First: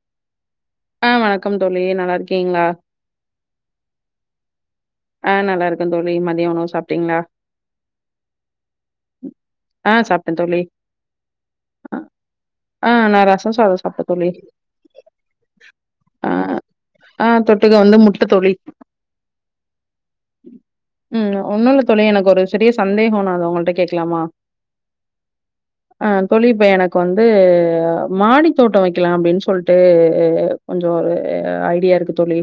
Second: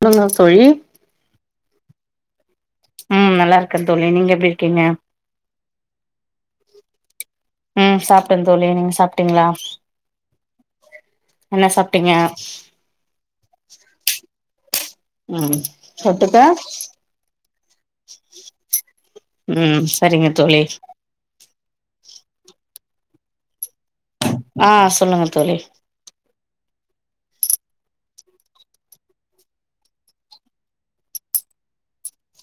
சொல்லுங்க தோழி ஆ வணக்கம் தோழி நல்லா இருக்கீங்களா ம் நல்லா இருக்கந் தோழி நீங்க எப்டி இருக்கீங்க ஆ நல்லா இருக்கந் தோழி மதியோ உணவு சாப்டீங்களா ம் சாப்டந் தோழி நீங்க சாப்டீங்களா ஆ சாப்பிட்டேன் தோழி. என்ன அ சாப்டீங்க ஆ நான் ரசம் சாதம் சாப்பிட்டேன் தோழி. ம் ஆ தொட்டுக்க ஆ தொட்டுக்க வந்து முட்ட தோழி. ம் சரிங்க தோழி ம் ஒண்ணுல்ல தோழி எனக் ஒரு சிறிய சந்தேகோ நா அது உங்கள்ட கேக் ஆ சொல்லுங்க தோழி ஆ தோழி இப்ப எனக்கு வந்து மாடி தோட்டோ வெக்கலா அப்டின் சொல்ட்டு கொஞ்சோ ஒரு ஐடியா இருக்கு தோழி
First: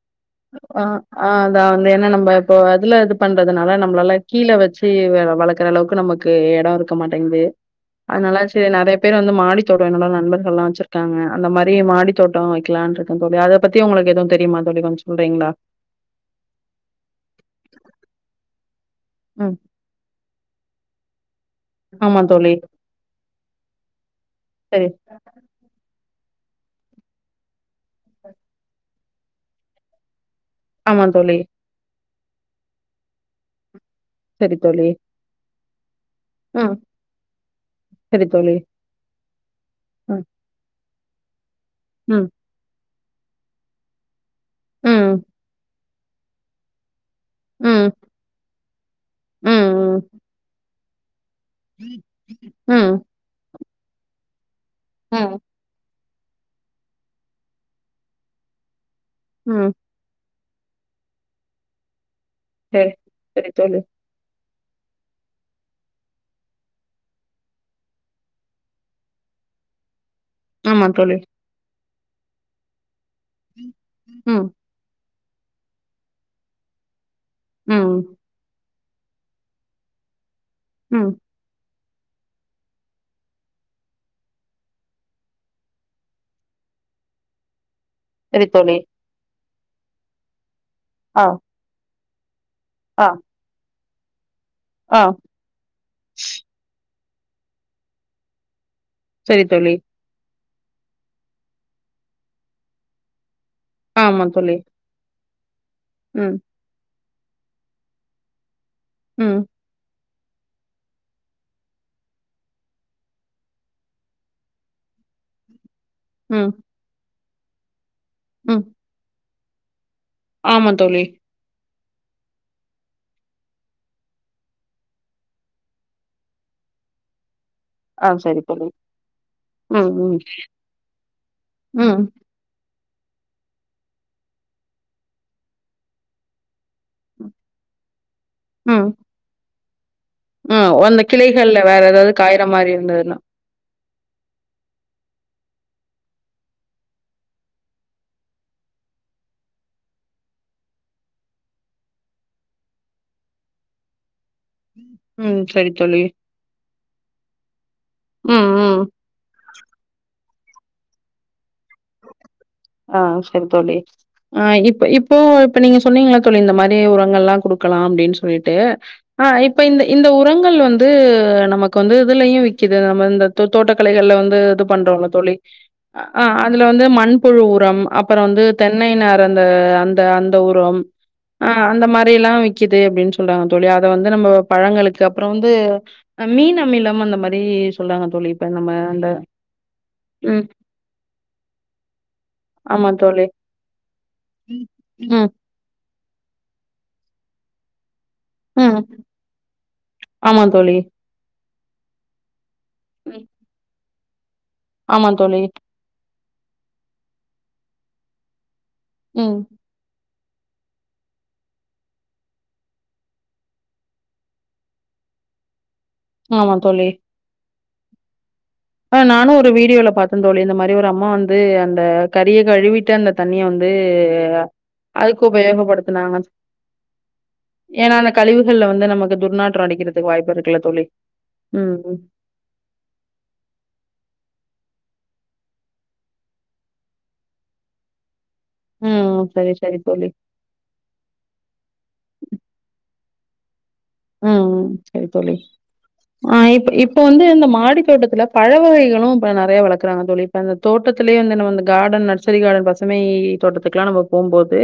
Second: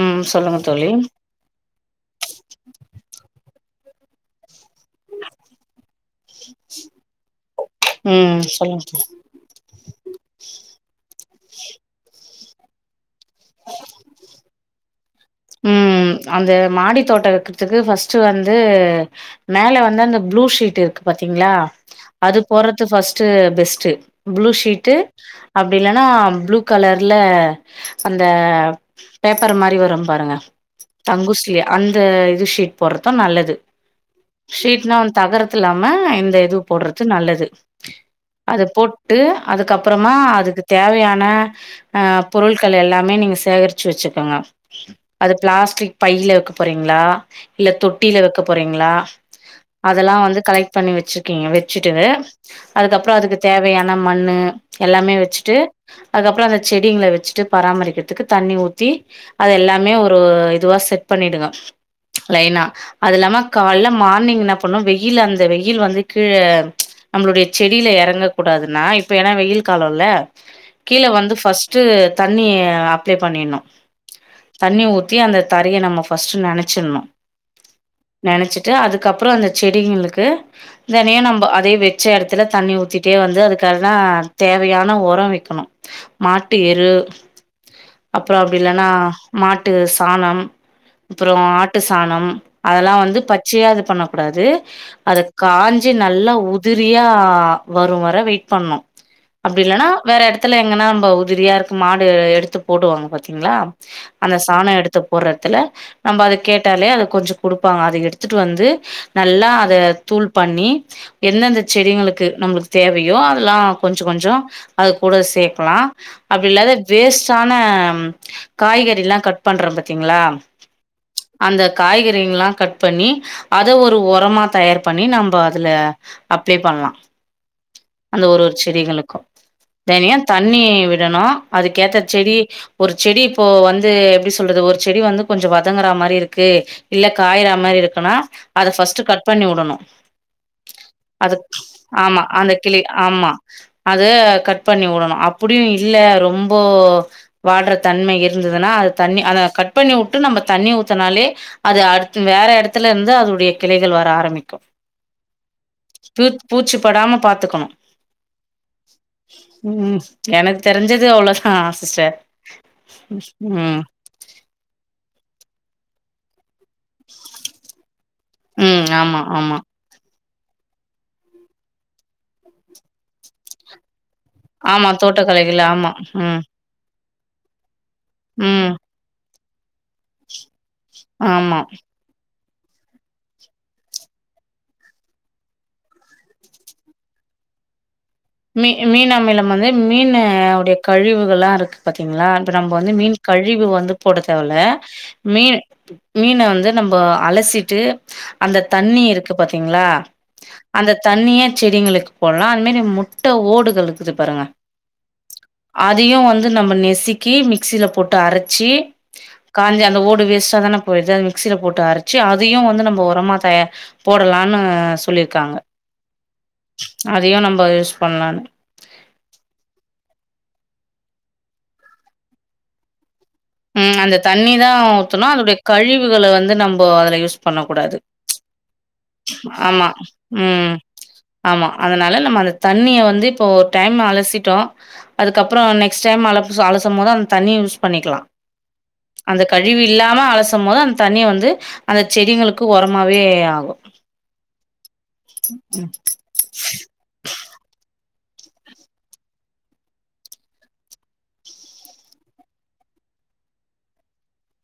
ம் சொல்லுங்க ஆ தோழி ஆ அதா இந்த என்ன நம்ம இப்போ அதுல இது பண்றதுனால நம் னால கீழ வெச்சு பே வெ வளக்குற அளவுக்கு நமக்கு எடோ இருக்க மாட்டேங்குது அதனால ம் சேரி சொல்லுங்க நெறைய பேரு வந்து மாடித்தோட்டோ என்னோட நண்பர்கள் எல்லா வெச்சுருக்காங்க அந்த மாரி மாடித்தோட் டோ வெக்கலான்டு இருக்க தோழி அத பத்தி உங்களுக்கு எதும் தெரியுமா தோழி கொஞ் ம் அந்த மாடி தோட்டோ வெக்குறதுக்கு ஃபஸ்ட்டு வந்து ம் மேல வந்து அந்த ப்ளூ ஷீட் இருக்கு பார்த் பார்த்திங்களா ஆமா அது தோழி போறது பர்ஸ்ட் பெஸ்ட்டு ப்ளூ சரி ஷீட அப்படி இல்லன்னா ப்ளூ கலர்ல அந்த பேப்பர் மாதிரி வரும் பாருங்க ஆமா தோழி டங்குசிலி அன் இந்த இது ஷீட் போடுறது தான் நல்லது சரி தோழி சீட் நான் வந்து தங்குறதுக்கு அது இல்லாம இந்த இது ம் போடுறது நல்லது சரி தோழி அது போட்டு அதுக்கப்புறமா ம் அதுக்கு தேவையான அ ஆஹ் ம் பொருட்கள் எல்லாம் அ நீங்கள் சேகரிச்சு வச்சுக்கோங்க ம் அது பிளாஸ்டிக் பையில்ல வைக்க போகிறீங்களா இல்ல ம் தொட்டில வைக்க போறீங்களா ம் ம் அதெல்லாம் வந்து கலெ பண்ணி வச்சு ஒகே க வச்சுட்டு ம் அதுக்கப்புறம் அதுக்கு தேவையான நம்ம மண்ணு எல்லாமே ம் வச்சிட்டு அதுக்கப்புறம் அந்த செடிங்களை வெச்சிட்டு பராமரிக்கிறதுக்கு தண்ணி ஊத்தி அது ம் எல்லாமே ஒரு அதுவா செட் பண்ணிடுவா லைனா சரி அது இல்லாம சரி தோழி கால மார்னிங்ன் அப்னா வெயில் அந்த வெயில் வந்து கீழ நம்மளுடைய செடியில இறங்க கூடாதுன்னா இப்ப ஏன்னா வெயில் காலம்ல்ல ஆமா கீழ தோழி வந்து பர்ஸ்ட் ட்டு தண்ணி அப் ளே பண்ணிணு ம் தண்ணி ஊ த்தி அந்த தரைய நம்ம ஃபஸ்ட்டு நெனச்சிர்னு ம் நெனச்சு ட்டு அதுக்கப்புற அந்த செடிங்களுக்கு ம் தெனயு நம்ப அதே வெ ச்ச எடத்துல தண்ணி ஊத்திட்டே வந்து அதுக்கால்லா தேவையான ஒர வக்கணு மாட்டு எரு அப்புறொ சரி அப்டில்ல தோழி மாட்டு சாணம் ஆ அப்புறொ ஆட்டு சாணம் அதெலா ஆ வந்து பச்சையாது பண்ணகூடாது ஆ அத காஞ்சி நல்லா உதிரி யா வரு வர வெயிட் பண்ணு சரி தோழி அப்டில்லனா வேற எட த்துல்ல எங்கன்னாம்ப உதிரியா இருக்கு மாடு எடுத்து போடுவாங்க பாத்தீங்ளா ஆமா அந்த தோழி சாண எடுத்து போறத்துல நம்ப அது ம் கேட்டாலே அது கொஞ்சொ குடுப்பாங்க அத எடுத்துட்டு வந்து ம் நல்லா அத தூள் பண்ணி எந்தெந்த செடிங்களுக்கு நம்ளுக்கு தேவையோ அதல்லா கொஞ்சொ கொஞ்சொ அது கூட சேக்கலா ம் அப்டில்லாத வேஸ் ட்டான ம் காய்கறில்லா கட் பண்றம்ப த்திங்ளா ஆமா தோழி அந்த காய்கறிங்கல்லா கட் பண்ணி அத ஒரு ஒரமா தயார் பண்ணி நம்ப அதுல அப்ளே பண்லா ஆ அந்த சரி ஒரு ஒரு தோழி செடிகளுக்கும் ம் ம் தெனம் தண்ணி விடணும் அதுக்கேத்த ம். செடி ஒரு செடி இப்போ வந்து எப்படி சொல்றது ஒரு செடி வந்து கொஞ்சம் வதங்குற மாரி இருக்கு இல்ல காயறா மாரி இருக்குன்னா அத ஃபஸ்ட்டு கட் பண்ணி உடணும் ஆ அந்த கிளைகள்ல வேற எதாவது ஆமா காயற அந்த மாரி கிளி இருந்ததுன்னா ஆமா அத கட் பண்ணி உடணும் அப்படியும் இல்ல ரொம்போ வாடற தன்மை இரு இருந்ததுன்னா அது தண்ணி அத கட் பண்ணி உட்டு நம்ப தண்ணி ஊத்தனாலே அது அடுத்து வேற எடத்துல இருந்து அதுடைய கிளைகள் வர ஆரம்பிக் ம். சரி தோழி. ப பூச்சி படாம பாத்துக்கணும் ம். ம். ம் எனக்கு தெரிஞ்சது அவ்ளோதா சிஸ்டர் ஆ சரி தோழி ம் ஆ இப்ப இப்போ இப்ப நீங்க சொன்னீங்க இல்ல தோழி இந்த மாரி இதே உரங்கல்லாம் கொடுக்கலாம் அப்படின் சொல்லிட்டு ம் ஆமா ஆ ஆமா இப்ப இந்த இந்த ஊர் உரங்கள் வந்து நமக்கு வந்து இதுலயும் விக்கிது அது நம்ம இந்த தோ தோட்டக்கலைகள்ல வந்து து இது ஆமா பண்றோம் இல்ல தோழி தோட்டக்கலைகள் ஆமா ஆ ம் அதுல வந்து மண் புழு உரம் அப்பறம் வந்து ம் தென்னை நார வந் து அந் த அந்த உரம் அ ஆமா அந்த மாரியெல்லாம் விக் கிது அப்டின் சொல்றாங்க தோழி அத வந்து நம்ம பழங்களுக்கு அப்றோம் வந்து மீன் அமிலம் அந்த மாரி சொல்றாங்க தோழி. இப்ப மீ நம்ம அந்த மீன் அமிலம் வந்து மீன ம். உடைய கழிவுகலாம் இருக்கு பாத்தீங்களா இப்ப நம்ப ஆமா வந்து மீன் தோழி. கழிவு வந்து போட தேவ இல்ல ம், மீன் மீன வந்து நம்ப அலசிட்டு அந்த ம். தண்ணி இருக்கு பாத்தீங்களா ஆமா தோழி. அந்த தண்ணிய செடிங்களுக்கு போடலாம் அந்த மேரி ம். முட்ட ஓடுகள் கிது பாருங்க ஆமா தோழி அதையு வந்து நம்ம நெசுக்கி மிக்சியில போட்டு அரச் ச்சி ம். காஞ்சி அந்த ஓட் இது வேஸ்டா தான போயிடு அது மிக்சில போட்டு அரைச்சு அதையு வந்து நம்போ உரமா தய போடலான்னு சொல்லிருக்காங்க ஆமா தோழி பயஸ் பண்லான்டு ஆ நானும் ஒரு வீடியோல பாத்தந்தோழி இந்த மாரி ஒரு அம்மா வந்து அந்த கறிய கழுவிட்டு அந்த தண்ணிய வந்து ம் அந்த தண்ணிதா அதுக்கு ஊத்தனு அதோடைய உபயோகப்படுத்துனாங்க. கழிவுகள வந்து நம்போ அதுல யூஸ் பண்ண ஏன்னா கூடாது அந்த கழிவுகள்ல வந்து நமக்கு துர்நாற்றம் ஆமா அடிக்கிறதுக்கு வாய்ப்பு இருக்குல்ல ம் தோழி. ஆமா ம், ம். அதனால நம்ம அந்த தண்ணிய வந்து இப்போ டைம் அலசிட்டோ அதுக்கப்றோ நெக்ஸ்ட் டைம் அலசு அலசும் போதும் அந்த தண்ணிய யூஸ் பண்ணிக்கலா ம் அந்த சரி, சரி கழிவு தோழி. இல்லாம அலசும் போது அந்த தண்ணிய வந்து அந்த செடிங்களுக்கு ஒரம் சும்மாவே ஆகு ம் ம் செரி தோழி ஆ இப் இப்ப வந்து இந்த மாடி தோட்டத்துலப் பழ வகைகளும் இப்ப நறைய வளக்றாங்க தோழி இப்ப அந்த தோட்டத்திலேயே வந்து நம்ம அந்த கார்டன் நர்சரி கார்டன் பசுமை தோட்டத்துக்கெல்லா நம்ம போம்போது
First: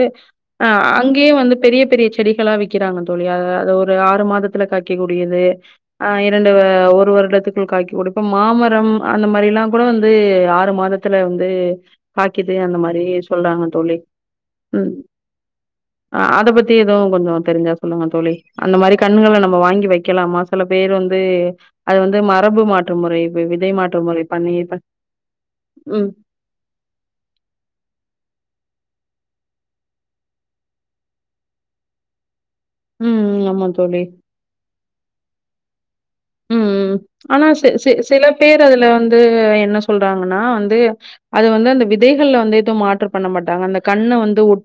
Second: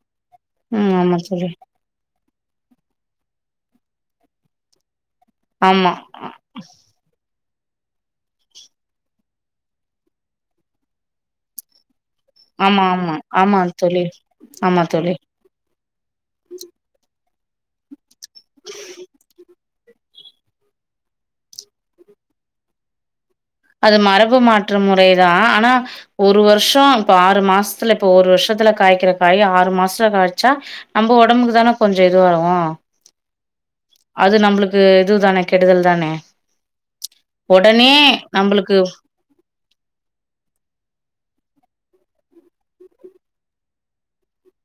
ஆ ம். ஆமா அங்கேயே தோழி. வந்து பெரிய பெரிய செ செடிகளா விக்கிறாங்க தோழி அத அத ஒரு அது ஆறு மாதத்துல காய்க்கி எகுடியது ஆமா. ஆ இரண்டு ஒரு வருடத்துக் ஏ காய்க்கி உடு இப்ப மாமரம் அந்த மாரிலா கூட வந்து ஆறு மாதத்துல வந்து காய்க்கிது அந்த ஆமா, மாரி ஆமா. ஆமா சொல்றாங்க தோழி ஆமா ம் தோழி. ஆ அத பத்தி எதுவு கொஞ்சோ தெரிஞ்சா சொல்லுங்க தோழி அந்த மாரி கண்ணுகள நம்ம வாங்கி வெக்கலாமா சில பேர் வந்து அது வந்து மரபு மாற்று முறை வி விதை அது மாற்று முறை மரபு பண்ணி ப மாற்று முறைதா ஆனா ம் ஒரு வருஷோ இப்ப ஆறு மாஸ்த்துல இப்ப ஒரு வருஷத்துல காய்க்கிற காய் ஆறு மாச காய்ச்சா நம்ம உடம்புக்கு தான கொஞ்சோ இதுவாருக்கும் ம் ம் ஆமா தோழி அது நம்ளுக்கு இதுதானே கெடுதல் தானே ம் ம் ஆனா சி சி உடனே சிலப் பேரு நம்பளுக்கு அதுல வந்து என்ன சொ சொல்றாங்கன்னா வந்து அது வந்து அந்த விதைகள்ல வந்து எதுவும் மாற்று பண்ண மாட்டாங்க அந்த கண்ண வந்து ஒட்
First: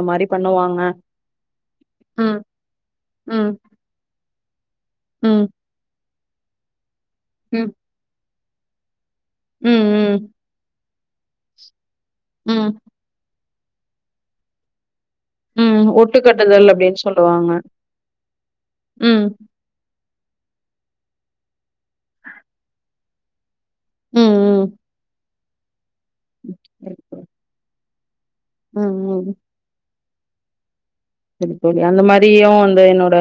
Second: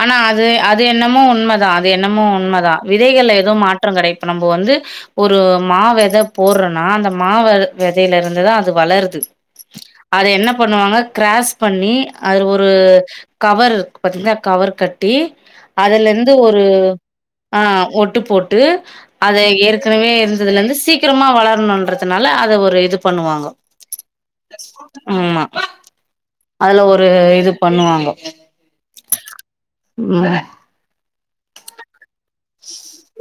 ஆனா அது அது என்னமோ உண்ம தா அது என்னமோ ம் உண்ம தா விதைகள்ல ம் எதுவு மாற்றம் கடை இப்போ நம்ம வந்து ஒரு ம் மா வெத போட்றனா அந்தம் மா வெத ம் வெதேலருந் இதுதா அது வளர்து அத ம் என்ன பண்ணுவாங்க கிராஸ் பண்ணி அதுல ம் ஒரு ம் கவர் பாத்தீங்கன்னா கவர் கட் ட்டி ம் ஒட்டு அதுலந்து ஒரு கட்டுதல் அப்டின்னு சொல்லுவாங்க ஆ ஓட்டு போட்டு ம் அத ஏற்கனவே த்துதல இருந்து சீக்கிரமா வளரனுன்றதுனால அத ஒரு இது பண்ணுவாங்க ம் ம்மா அதுல ம் ஒரு இது பண்ணுவாங்கோ ம் ம் ம் சேரி தோழி அந்த மாரி தியு அந்த என்னோட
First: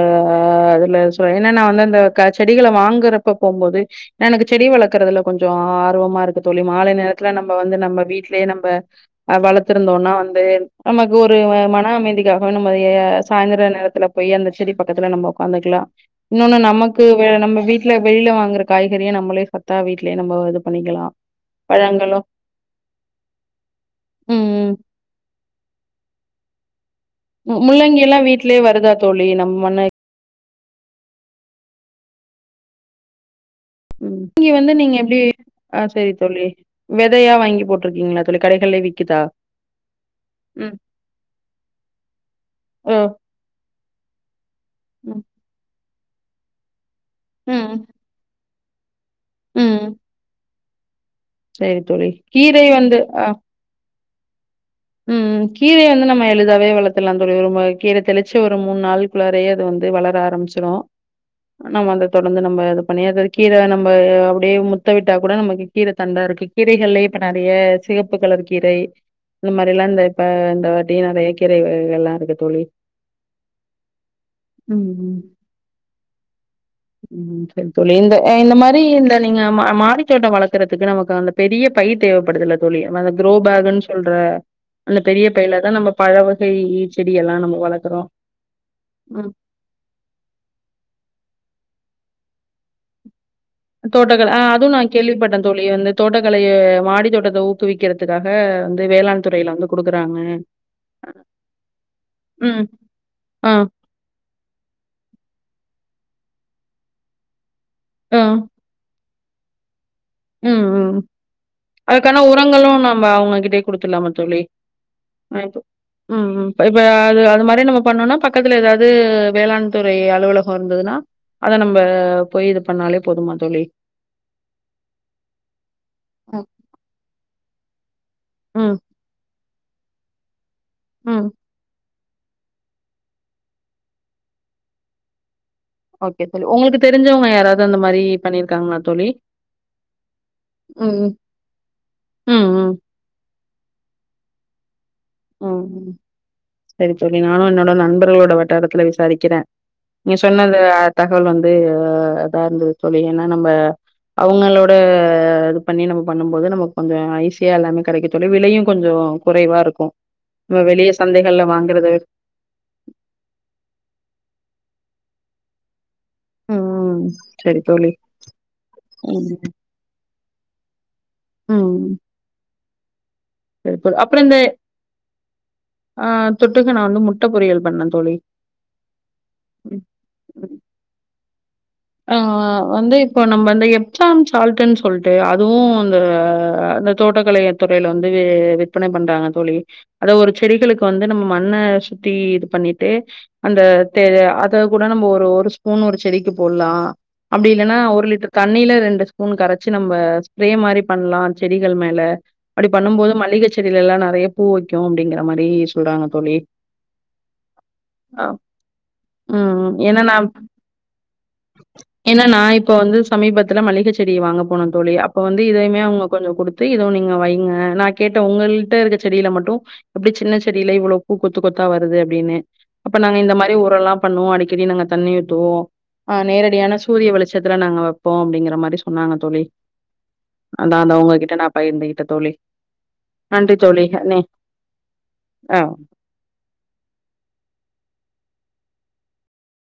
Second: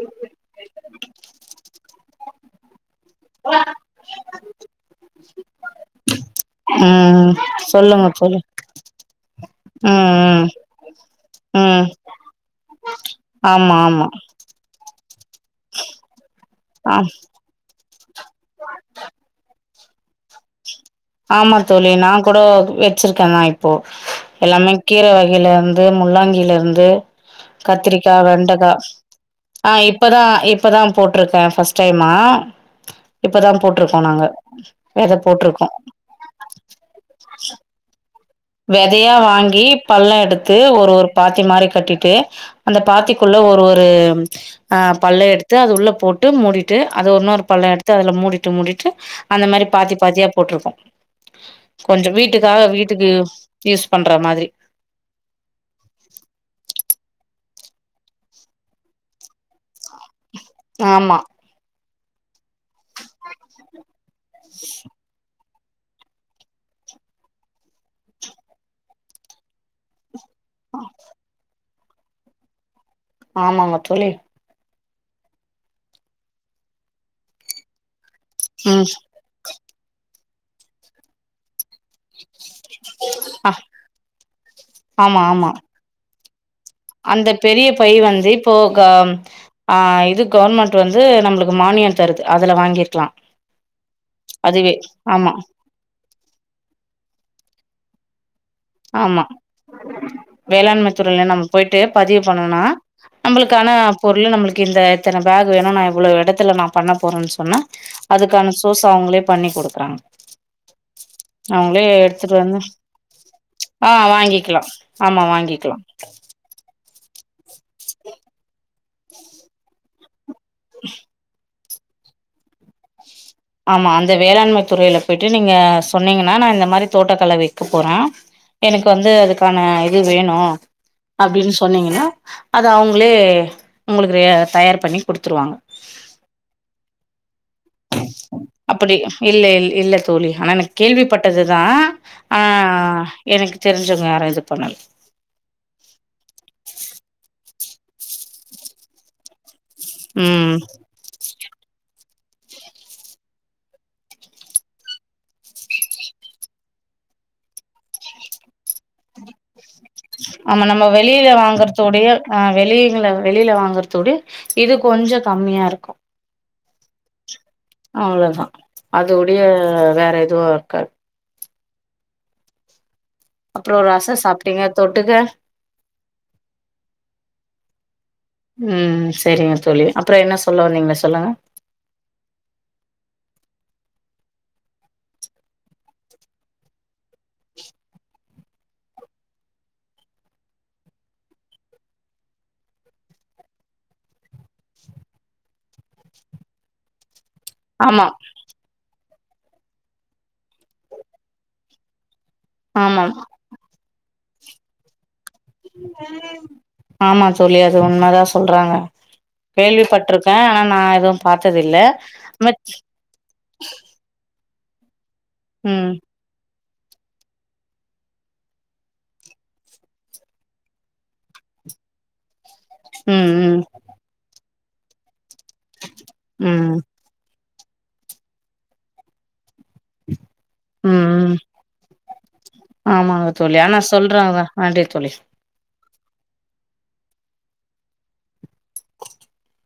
அதுல சொ ஏன்ன நா வந்து அந்த க்கா செடிகளவாங் ங்கர அப்ப போம்போது எனக்கு செடி வளர்க்கறதுல கொஞ்சோ ஆர்வமா இருக்கு தோழி மாலை நேரத்துல ம் நம்ப வந்து நம்ம சொல்லுங்க தோழி. வீட்டிலேயே நம்ப வளர்த்துருந்தோன்னா வந்து ம் நம்ம க் ஒரு ம் ம். மன அமைதிக்காக நம்ம கேய சாயந்திர ஆமா நேரத்தில ஆமா போய் அந்த செடி பக்கத்தில நம்ம உட்காந்துக்கலா இன்னொன்னு ஆ நமக்கு வே நம்ம வீட் ட்டுல வெளியில வாங்குற காய்கறிய நம்மளே சத்தா வீட்டிலே நம்போ இது பண்ணிக்கலாம். ஆமா தோழி நா பழங்களும் கூடோ வச்சிருக்கே தா இப்போ ம், எல்லாமே ம். கீரை வகையில இந்து முள்ளங்கில இருந்து கத்திரிக்கா முள்ளங்கில்லா வீட்லே வெண்டக்கா வருதா தோழி நம்ம மண்ணே ஆ இப்பதா இப்பதா போட்டிருக்கே பஸ்ட் டைமா இப்பதா போட் இங்கி வந்து நீங்க எப்பிடி ஆ சரித் தோழி வெதயா வாங்கி போட்டிரிக்கீங்க வெதையா வாங்கி பள்ளோ எடுத்து ம் ஒரு ஒரு பாத்தி மாரி கட்டிட்டு அந்த ஓ பாத்திக்குள்ள ஒரு ஒரு ஆ ம் பள்ளோ எடுத்து அது உள்ள போட் ட்டு மூடிட்டு அது இன்னொரு பள்ளோ ம் எடுத்து அதுல மூடி ட்டு முடிட்டு அந்த மாதிரி பாத்தி பாத்தியா போட்டிருக்கோம் செரி தோழி கீரை வந்து வீட்டுக்கு ஹா யூஸ் பண்ற மாதிரி உம் கீரை வந்து நம்ம எளிதாவே வளர்த்தலாம் தோழி ரொம் கீர தெளிச்ச ஒரு மூணு நாள் குள்ளாரே அது வந்து வளர ஆரம்பிச்சிடும் ஆமா நம்ம அந்த தொடர்ந்து நம்ம இது பண்ணி அத கீர நம்ம அப்டியே முத்த விட்டா கூட நமக்கு கீர தண்டா இருக்கு கீரைகளிலயே இப்ப நறைய சிகப்பு கலர் கீரை இந்த மாதிரி எல்லா இந்த அப்ப இந்த வாட்டி நறைய கீரை எல்லா இருக்கு தோழி ஆமாங்க தோழி உம் உம் உம் செரி தோழி இங்க இந்த மாதிரி ம் இந்த நீங்க மாடி தோட்டம் வளர்க்கறதுக்கு நமக்கு அந்த பெரிய பை தேவைப்படுது தோழி க்ரோ ஆ பேக்ன்னு சொல்ற அந்த ஆமா பெரிய ஆமா பையில தா நம்ம பரவு அந்த பெரிய பை வந்து இப்போ க ம் ஹா இது கவர்மெண்ட் வந்து நம்மளுக்கு மானியம் தருது அதல வாங்கிருக்கலாம் தோட்டகல ஹா அதுவும் நா கேள்விப்பட்டேன் தோழி வந்து தோட்டக்கலய மாடி தோட்டத்த ஊக்குவிக் கறதுக்கா ஆமா வேளாண்மை துறையில நம்ம போயிட்டு பதிவு பண்ணும் ம் ஆ நம்மளுக்கான பொருள் நம்மளுக்கு இந்த இத்தனை பேக் வேணும் நா எவ்வளவு வேணும் இடத்துல நா பண்ண போறேன்னு சொன்ன அதுக்கான சோஸ் அவுங்களே பண்ணி கொடுக்குறாங்க உம் உம் அதுக்கான உரங்களும் நாம அவுங்ககிட்ட ஹா வாங்கிக்கலாம் ஆமா வாங்கிக்கலாம் ப்ப அது அது மாரி நம்ம பண்ணோன்னா பக்கத்தில ஏதாவது வேளாண் துறை அலுவல கோ இருந்ததுன்னா அத நம்ம போய் இது பண்ணாலே போதுமா தோழி ஆமா அந்த வேளாண்மை துறைல போய்ட்டு நீங்க சொன்னீங்கன்னா ம் நா இந்த மாரி தோட்டக்கலை வை க்கப்போறே ம் எனக்கு வந்து அதுக் கான இது வேணு ம் அப்டின்னு சொன்னீங்கன்னா அது அவங்களே உங்களுக்கு ஆ தயார் பண்ணி குடுத்துருவாங்க. ஓகே தோழி உங்களுக்கு தெரிஞ்சவங்க யாராவது அந்த மாரி பண்ணிரு அப்படி இல்ல இல் இல்ல தோழி ஆனா நா ம் கேள்விப்பட்டதுதா ஆ ம் ம் எனக்கு தெரிஞ்சவங்க யாரு இது பண்ணல. ம் ம் சரி தோழி நானு என்னோ ட நண்பர்களோட வட்டாரத்துல விசாரிக்கறே நீங்க சொன்ன ம் அந்த தகவல் வந்து ஆ இதா இருந்தது தோழி ஏன்னா நம்ம அவங்களோட இது பண்ணி நம்ம பண்ணும் போது நமக்கு கொஞ்சோ ஈசியா எல்லாமே கெடைக்கு தோழி விலையு கொஞ்சோ குறைவா இரு க்கு நம்ம வெளிய சந்தை வாங்கறத விடயு ஆ வெளியில வெளியில வாங்கறத விட இது கொஞ்சோ கம்மியா இருக்கு ம் சரி தோழி அவ்ளோதா அது ம் உடைய வேற இதுவா இருக்காது ம் அப்றோ சரி தோழி ரசோ அப்புற இந்த சாப்ட்டீங்க தொட்டுக்க? ஆ தொட்டுக்க நா வந்து முட்ட பொரியல் பண்ணே தோழி ம் செரிங்க தோழி அப்றோ என்ன சொல்ல வந்தீங்க சொல்லுங்க. ஆ வந்து இப்போ நம்ம இந்த எப்சாம் சால்ட்டுன்னு சொல்ட்டு அதுவு அந்த அந்த தோட்டக்கலைய துறைல வந்து விற்பனை பண்றாங்க தோழி. அத ஒரு செடிகளுக்கு வந்து நம்ம மண்ண சுத்தி இது பண்ணிட்டு அந்த தே அத கூட நம்ம ஒரு ஒரு ஸ்பூன் ஒரு செடிக்கு போட்லா அப்டி இல்லன்னா ஒரு ஆமா லிட்டர் தண்ணில ரெண்டு ஸ்பூன் கரைச்சு நம்ம ஸ்ப்ரே மாரி பண்லா செடிகள் மேல அப்டி பண்ணும் ஆமா போது மல்லிகை செடில எல்லா நெறைய பூ வெக்கு அப்டிங்குறா ஆமா தோழி அது உண்மதா அ சொல்றாங்க கேள்விப்பட்ருக்க ஆனா நா எதும் பாத் என்னன்னா இப்போ வந்து சமீபத்துல மள்ளிக செடி வாங் அங்க போனோந் தோழி அப் இப்ப வந்து இதையுமே ம் அவங்க கொஞ்சோ குடுத் ட்டு இத ஒண்ணு நீங்க வைங்க நா கேட்ட உங்கள்ட்ட இருக்க செடில மட்டு எப்டி சின்ன செடில இவ்ளோ பூ கொத்து கொத்தா வருது அப்டின்னு அப்ப நாங்க ம் இந்த மாரி ம் ஊரெல்லா‌ பண்ணுவோ அப்டி திரி நாங்க தண்ணி உட்ருவோ ஆ ம் நேரடியான ம் சூரிய வெளுச்சத் இதுல நாங்க வெப்போ அப்டிங்குற மாரி சொன்னாங்க தோழி அதா அதா உங்ககிட்ட ம் நா பகிர்ந்துகிட்ட தோழி ஆமாங்க நன்றி ஆனா தோழி நீ சொல்றாங்க நன்றி தோழி ஆ